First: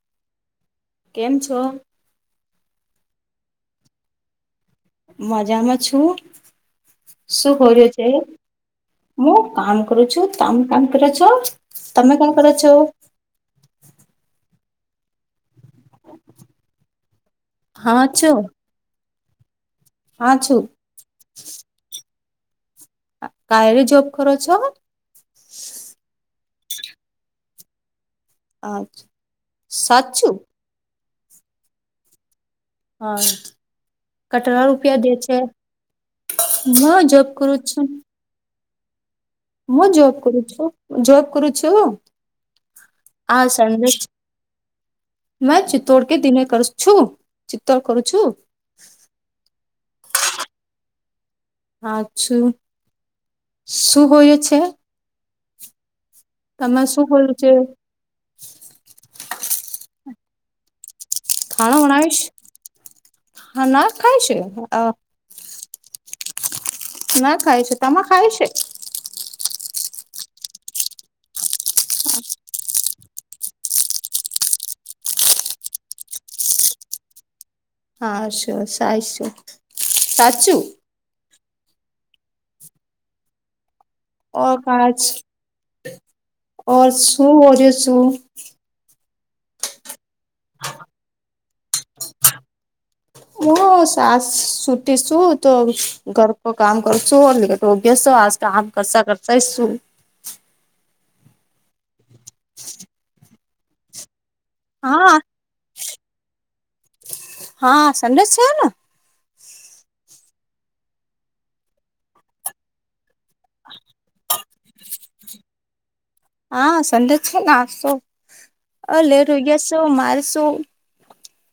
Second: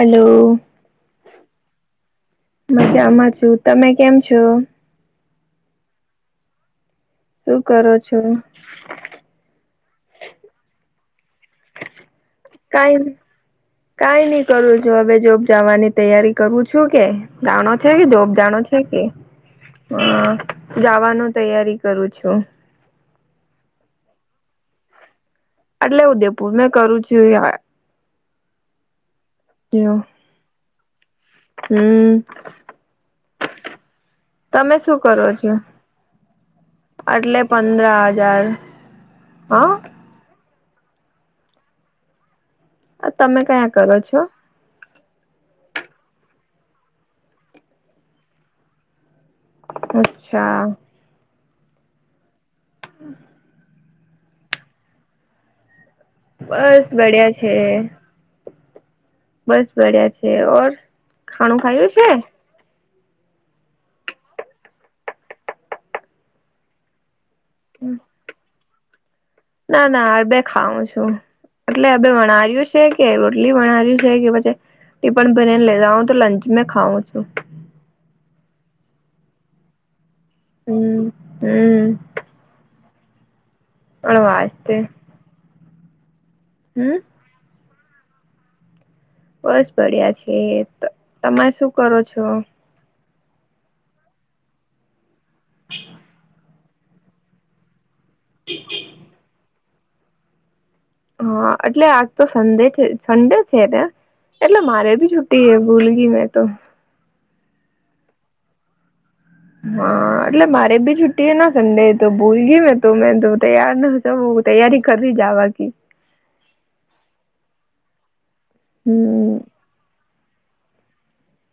Hello કેમ છો? મજામાં છું તમે કેમ છો મજામાં છું શું ખર્યો કરો છે છો હું કામ કરુ છું તમે કામ કર છો તમે કામ કરો છો કઈ કઈ નઈ કરું છું હવે જોબ જવાની તૈયારી કરું છું કે જાણો છે કે હા જોબ છો જાણો છે કે અ હા છું. જવાનું તૈયારી કરું છું કાંઈ નિ જૉબ કરો છો એટલે ઉદેપુર મેં કરું છુંય અચ્છા સાચું હમ્મ હ કટરા તમે શું રૂપિયા દે કરો છે છો હ જોબ એટલે કરું પંદર છું હજાર હું હા જોબ કરુ છું જોબ કરુ છું તમે આ કયા કરો સેન્ડવિચ છો મે ચિતોડ કે દિને કર છું ચિતતોડ કરુ છું અચ્છા હાછું હમ્મ. શું બોય છે તમે બસ શું કર્યું બડિયા છે બસ બડિયા છે ઓર ખાણું ખાના ખાયું વાઈશ છે હા નાક ખાય છે. ના ખાય છે તમા ખાય છે. ના ના હડ બેે ખાઉ છું. એટલે હે વણર્યું છે કે રોટલી વણર્યું છે કે પછી પણ બનીને લે હું તો લંચ મે ખાવઉં છું. હા સુરે સાશું સાચું. હમ્મ હમ્મ. ઓ વાસ્તે કાચ હમ સુું હોજ સું. બસ બડિયા છે. તમે શું કરો છો? ઓ સાસ સુટી શું તો ઘર પર કામ કરશુંટ કે અભ્યાસ તો ક આામ કસા કરશેૈ શું. હા એટલે આજ તો સન્ડે છે સન્ડે છે ને. એટલે મારે ભી હા છુટી છે ભૂલ ગઈ મેં તો. હા સન્ડે છે ને. હા એટલે મારે ભી છુટ્ટી હ ના સન્ડે તો ભૂલ ગય મેને ત મે તૈ યાર ન તૈયારી કરીવી જવાની. હા સન્ડે છેને આપશો અ લેટ હમ રોઈશો મારશું.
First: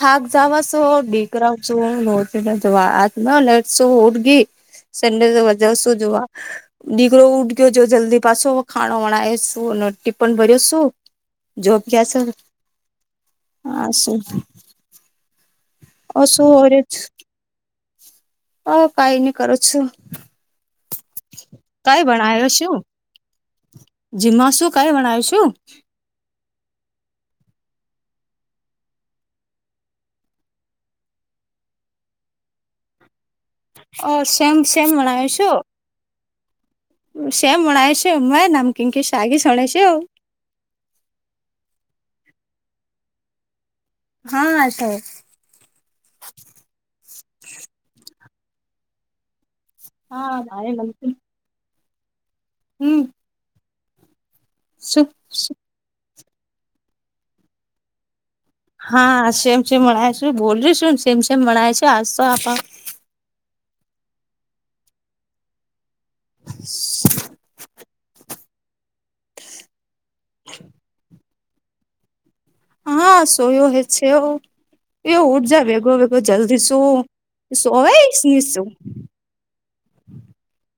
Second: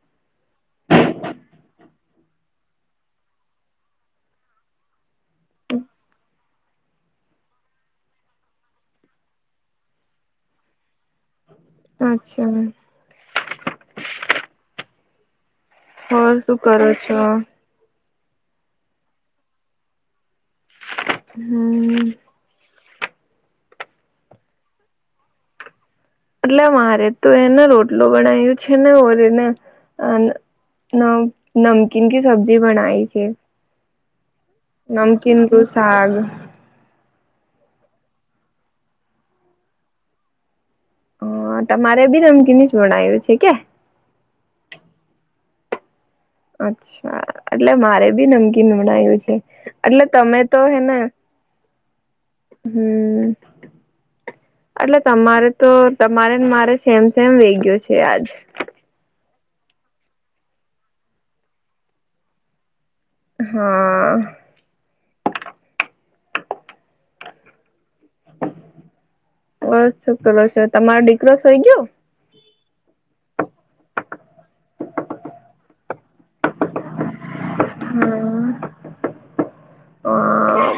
થાક જવા છો દીકરા છ નો જોવાતમાં લટશું ઉઠ ગી. સન્ડે જોવાં જવસુ જો. દીકરો ઉડ ગયો જો જલ્દી પાછો ખાણવાણા એ શું અને ટિપન ભર્યો શું. જોબ ક સર અચ્છા હા સર. હ શું કરો છો? હું કઈ ન કરું છું. હમ્મ. કઈ વણાયો છું જીમમા શું કઈ વણાય છું. એટલે મારે તો એને રોટલોું બનાવું છે ને ઓરીને ન નમકીન કી સબ્જી બનાય છે. ઓ શેમ શેમ મણાવ નમકીન છું. નું શાક સેમ મણાય છેમા એ નામકીકી સાગી શણાય છે આવ. હ તમારે બી નમકીીની જ ભણાવ્યું છે કે. હા આટ. [unintelligible] અચ્છા એટલે મારે બી નમકીન મણયું છે. એટલે હા તમે તો મારે હેને હમ્મ. હમ એટલે તમારે તો તમારે મારે સેમ સેમ વેગયો છે આજ. હા છેમ છેમણાય છેું બોલ શું સમસેમ મણાય છે આજ તો આપ. હા. હ. બસ શું કરો છે. તમારો દીકરો થઈ ગયો? હા સોયો હે છે એવ એવ ઉઠ જાય ભેગો ભેગો જલ્દી શું. સુવે જ ની શું. હ.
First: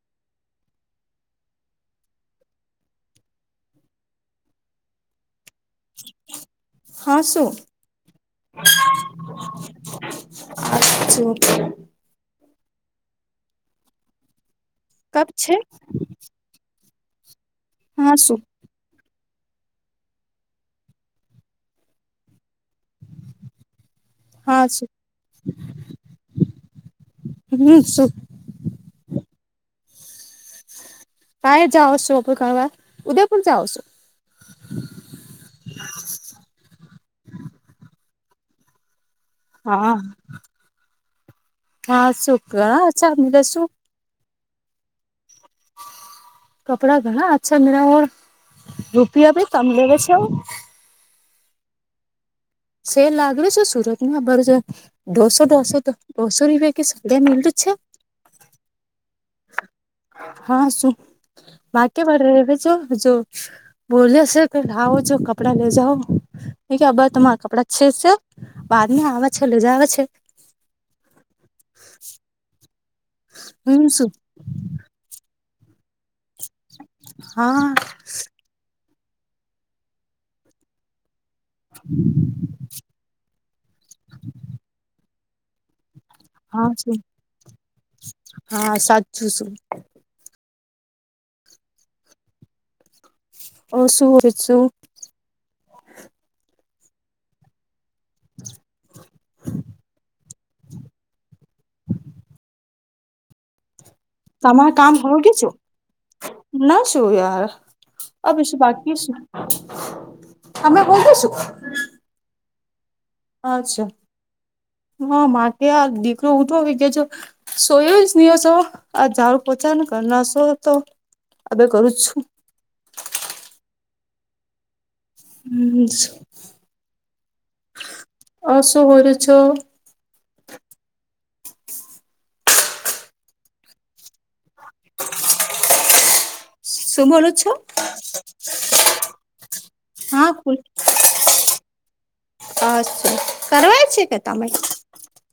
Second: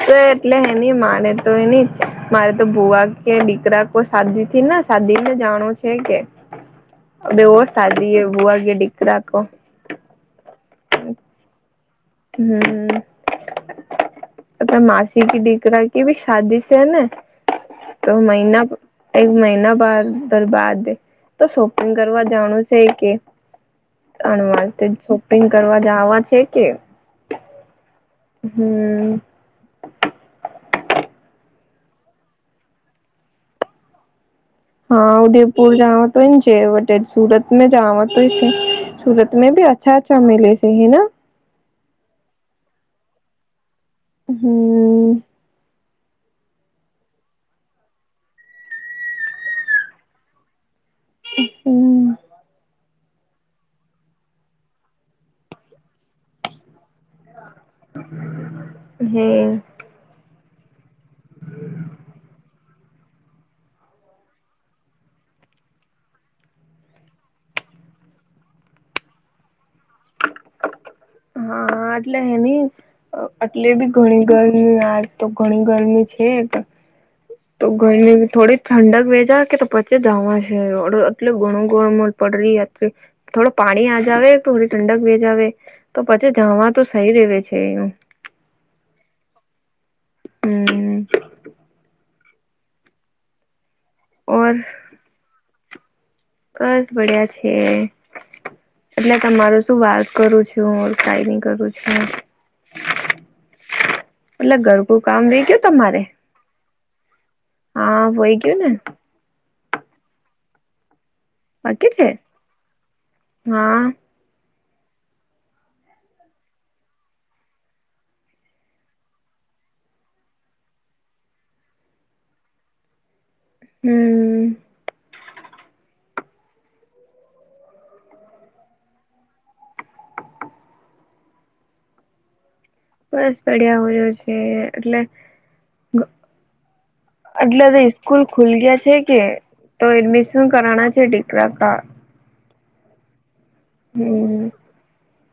તો એટલે હેની મારે તો એની મારે તો ભૂવા કે દીકરા કોઈ શાદી થી ને. સાદી ને જાણું છે હા શું કેવેવો સાદી એવું વાગે દીકરાખ. અછું. હમ્મ. અ કપ માસી કે છે દીકરા કે ભી શાદી છે ને તો હા શું મહિના એક મહિના બાર દરબાદ તો શોપિંગ કરવા જાણું. છે કે હા અણવાર શું શોપિંગ કરવા જવા છે કે. હમ સુખ હમ કાઈ જાવ શો શોપિંગ કરવાવા ઉદયપુર પણ જાઓ છો. હા ઉદયપુર જવા તોને જે વટે સુરતમાં જવા તોય સુરત મે ભી હા અચ્છા અચ્છા મેલે છે હે હા સુુંખ ચાીલા શુંખ હમ કપડા ઘણા અચ્છા મેર ઔર રૂપિયા ભી કમ લેવે છે. હમ સેલ લાગડ છે સુરતમાં બળજ દોસો દોસો તો દોસો રૂપિયા કે સ્યા મંદું જ છે હે હા શું વાક્યવાળ જો હજ બોલ છે કે લાવો જો કપડા લે જાવ ન કે બ તમારા કપડાં છે છે વાદ ને આવે છે લેજા આવે છે. હા એટલે હે નહ એટલે હું બી શું ઘણી ગરમી આજ તો ઘણી ગરમી છે હા તો ગરમી થોડી ઠંડક વેચા કે તો પછી જવા છેડ એટલ ઘણું ગ પડ રહી થોડો પાણી આજવે થોડી ઠંડક વે જવે તો પછી હા જણવા તો શું સઈ ર છે એનું હા સાચું શું હમ ઓ શું વ ઓર શું બસ બડિયા છે એટલે તમારું શું વાત કરું છું છું કઈ નહી કરું છું એટલે તમારે કામ ઘરકું હોવું કે રહી છું ગયું તમારે ના છું યાર હા વહી અવે ગયું શું ને બાકી શું અમે બોતા છું બાકી છે હા અચ્છા હા માટે યાર દીકરો ઉઊઠો આવી ગ છે સોયો ન શો આ ઝાડું પોછાને કર ના શો તો અવે કરુ છું હમ હમ આ શું બોલો છો બસ પડ્યા હો્યો છે એટલે [inaudible] શું બોલો છો એટલેધા સ્કૂલ ખુલ ગયા છે કે તો એડમિશન કરના છે દીકરા કા અછ કરવાય છે કે હમ તમે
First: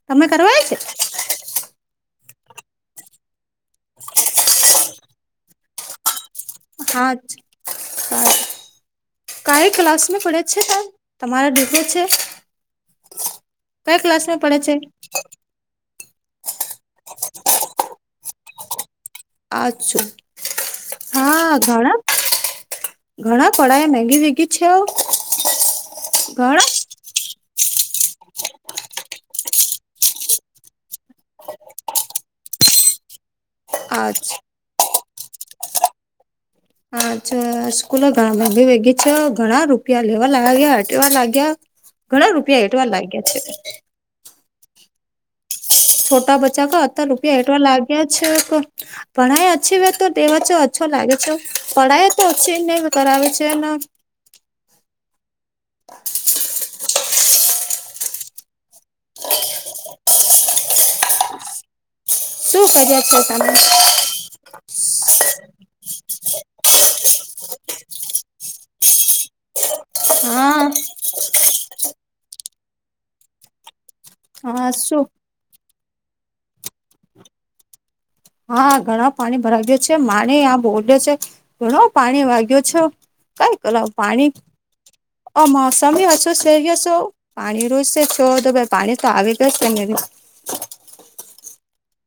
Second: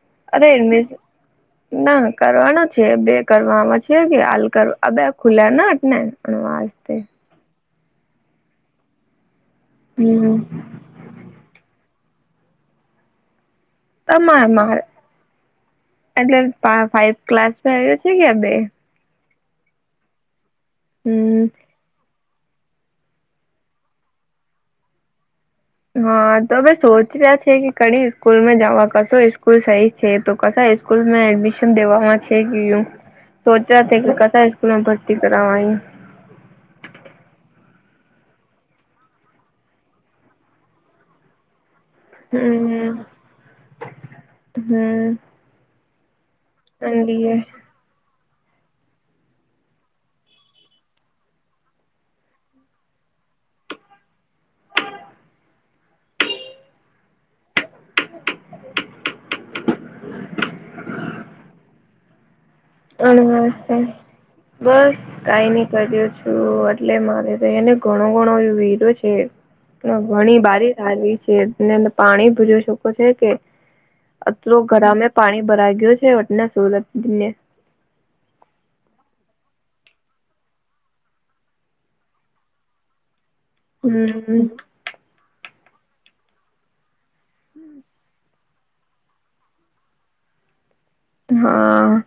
તમે અરે કરવાય છે [unintelligible] ના કરવાનો છે બે કરવામાં છે કે હાલ બે ખુલ્યા ના જ ને વાસ્તે હા હ કઈ ક્લાસને હમ પડે છે તમ તમારે દસો છે કઈ ક્લાસમાં તમાર પડે છે મારે એટલે ફાઈવ ક્લાસ આવ્યો છે કે બે અછો હમ હા ઘણા ઘણા કળાયા મેગી વેગી છે. હા ઘણા તોમે શો છે કે કડી સ્કૂલ માં જવા કશો સ્કૂલ સહી છે તો કશા સ્કૂલમાં એડમિશન દેવામાં છે. ું સોચ્યા કે ક અચ્છા સ્કૂલ માં ભરતી કરવા હાછાકુલો ભી ભેગી છે ઘણા રૂપિયા લેવા લાગ્યા હટવા લાગ્યા [unintelligible] ઘણા રૂપિયા હેઠવા હમ લાગ્યા છે. હમ છોટા બચ્ચા ક અત રૂપિયા એનડીએ એટવા લાગ્યા છે તો, પઢાય અચછી હો તો દવા છે અ્છો લાગે છે પઢાય તો ઓછી નને કરાવે છેને હ શું કર્યા છો અનેસ્ તમે? બસ કઈ નઈ કર્યો છું એટલે મારે તો એને ઘણો ઘણો એ વિધો છે. ઘણી હા બારીારી છે પાણી ભ જોઈ શકો છે કે અત્ર હા શું ગરામે પાણી ભરાઈ ગયું છે એટના સુરતને હા ઘણા પાણી ભરા ગ્યું છે મારે આ બોડ્યો છે. ઘણો પાણી વાગ્યો છો. કઈ કલ પાણી હમ અમ મોસમી હશો શેર છો. પાણી રોજશે છો દો ભાઈ પાણી તો આવી ગ તને હા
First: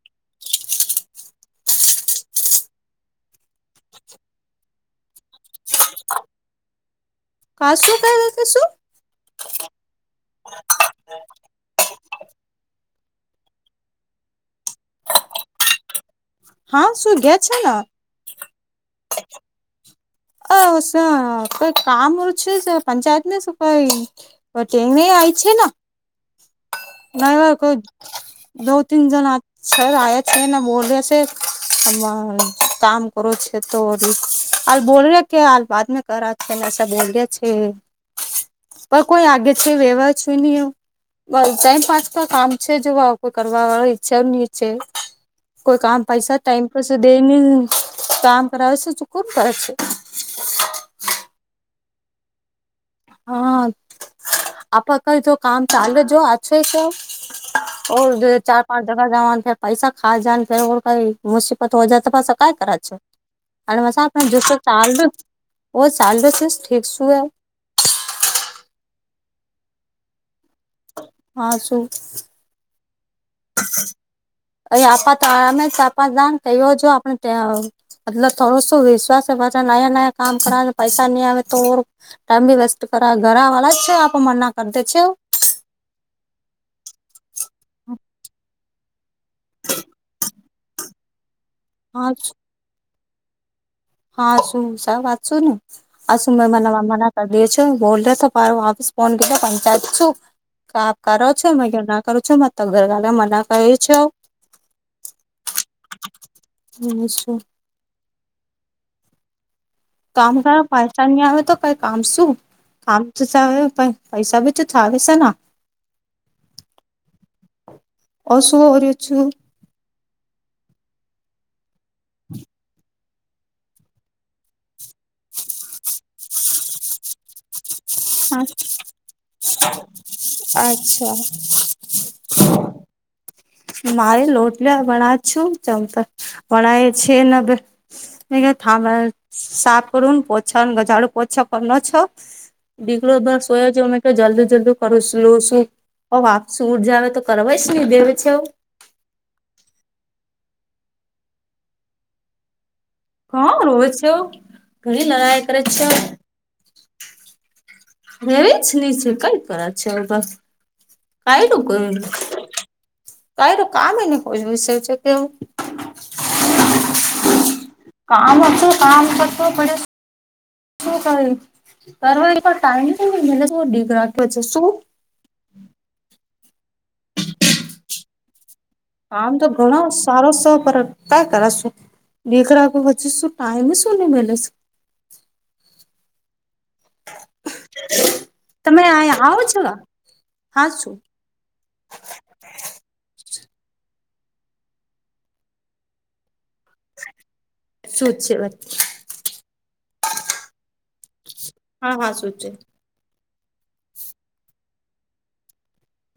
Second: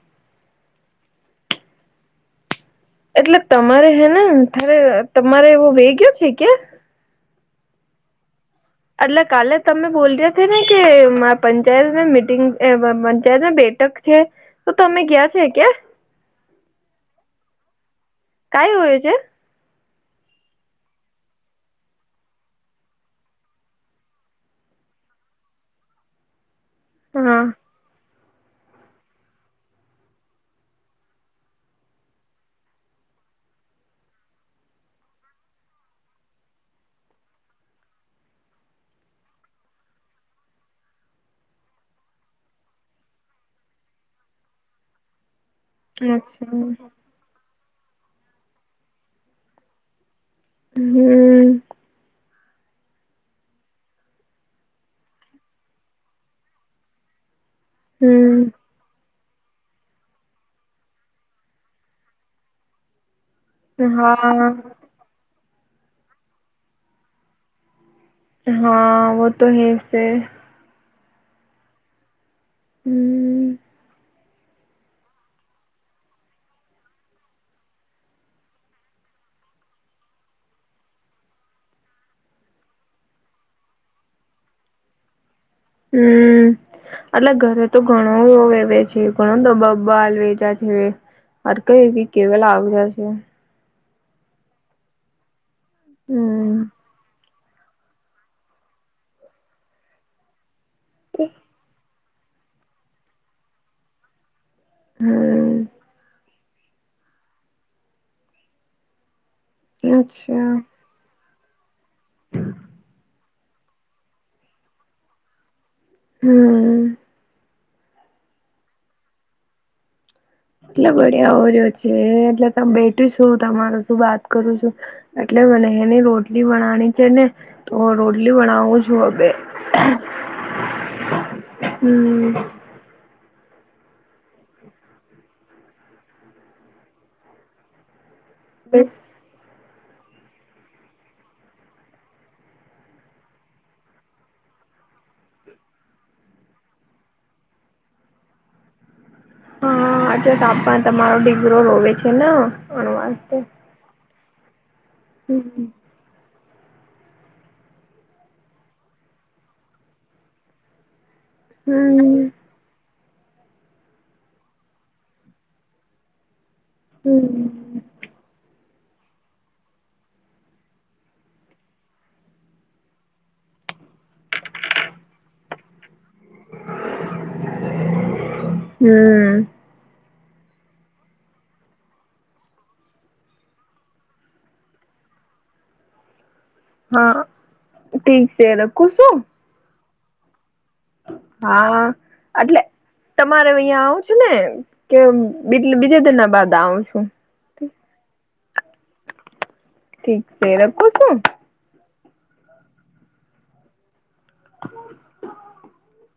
એટલે તમારે હે ને થારે તમારે એવો વે ગયો છે કે્યાં? ક શું ક રતે શું? એટલે કાલે તમે બોલ રહ્યા છે ને કે પંચાયત મીટિંગ પંચાયત બે ક છે તો તમે ગયાં છે ક્યા? હા સુુંઈ ગયા છે ને. કઈ હોય છે? અ સર કોઈ કામ છે પંચાયત ન સુું કોઈ ટ્રેન આવીય છે ના હા વા કોઈ દો તીન જણ સર આયા છે નાને બોલ્યા છે. હ કામ કરો છે તો હાલ બોલ ર કે હાલ બાદ મે કર છેને સ બ છે. પણ કોઈ આગે છે વેવા છું નહી એવું, બ ટાઈમ પાચ ક કામ છે જોવા કોઈ કરવા વાળા ઈચ્છા નહી છે. કોઈ કામ પૈસા અચ્છા ટાઈમ પર દેને કામ કરાવે છે તોકર કરે છે. હમ હા આપ કઈ જો કામ ચાલે જો આછો તો ઓ જે હમ ચાર પાંચ જગા જવા છે. પૈસા ખા જ કે કઈ મુસીબત હો જ તો પાસ કાય કરે છ.? હ મ જો હા ચ ચાલ ઠક શું [inaudible] હા વ તો હે ફિર હા શું? હમ અહી આપા તમે આપા દ કયો જો આપણે ત્યા મતલ થોડો શું વિશ્વાસ છે પાછા નાયા નાયા કામ કરાવ પૈસા નહી આવે તો ટાાઈમ ભી વેસ્ટ કરા ઘરા વળા છે આપ મર ના કર દે છે. હમ એટલે ઘરે તો ઘણોવે કોણ તો બબાલ વેચા છે કઈ હા કેવાલ આવજ છે હા શું સા વાચો અ મ હમ મ? કરી દ છો બોલ ર વાફિસ ફોન કર પંચાયત છું કે આપ કરો છો મે-' કરું છો મ ત ઘરવાાલે મને કહે છો? હમ અચ્છા કામ અચ્છા કરવા પાસા નહી આવે તો કઈ કામ શું? કામ તો થ પ પૈસા બી તો થાવે છે ના હમ અશુભ હો અ છું. એટલે બડિયા ઓર્યો છે એટલે તમે બેઠ શું તમાર શું વાત કરું છું એટલે મને એની રોટલી બનાની છે ને તો રોટલી બનાવું છ હબે અચ્છા હમ. મારે લોટલા વણ છું ચતા વણાય છે ને બે. બસ [unintelligible] પોછન ઝાડુ પોછો કરો છો બીગલોર સોયાજી મે કે જલ્દી જલ્દી કરું ઓ વાપસું ઉરજ આવે તો કરવા જ હી દેવે છેવું હા એટલે ત પણ તમારો દિકરો રોવે છે ને અનુવા કોણ રો છો ઘરી લડાઈ કરે હમ છે હમ [unintelligible] તો એ તો કામ એ ને કોઈ વિષ છે કેવું. હમ. કામ ઓછું કામ કરેશે શું કઈ તાર ટાઈમ છે મને ડીગ રાખ્યો છે શું આમ હમ તો ઘણો સારો છે પર કં કરશો દેખા [unintelligible] ટાઈમ સુને મે હા ઠીક છે રખું શું. હાસો. હા, અટલે. તમારે અહીયા આવું છે ને કે બીજે દિના બાદ આવ શું છે વાત? ઠીક છે રખું શું. હા હા, સુંચે. [inaudible]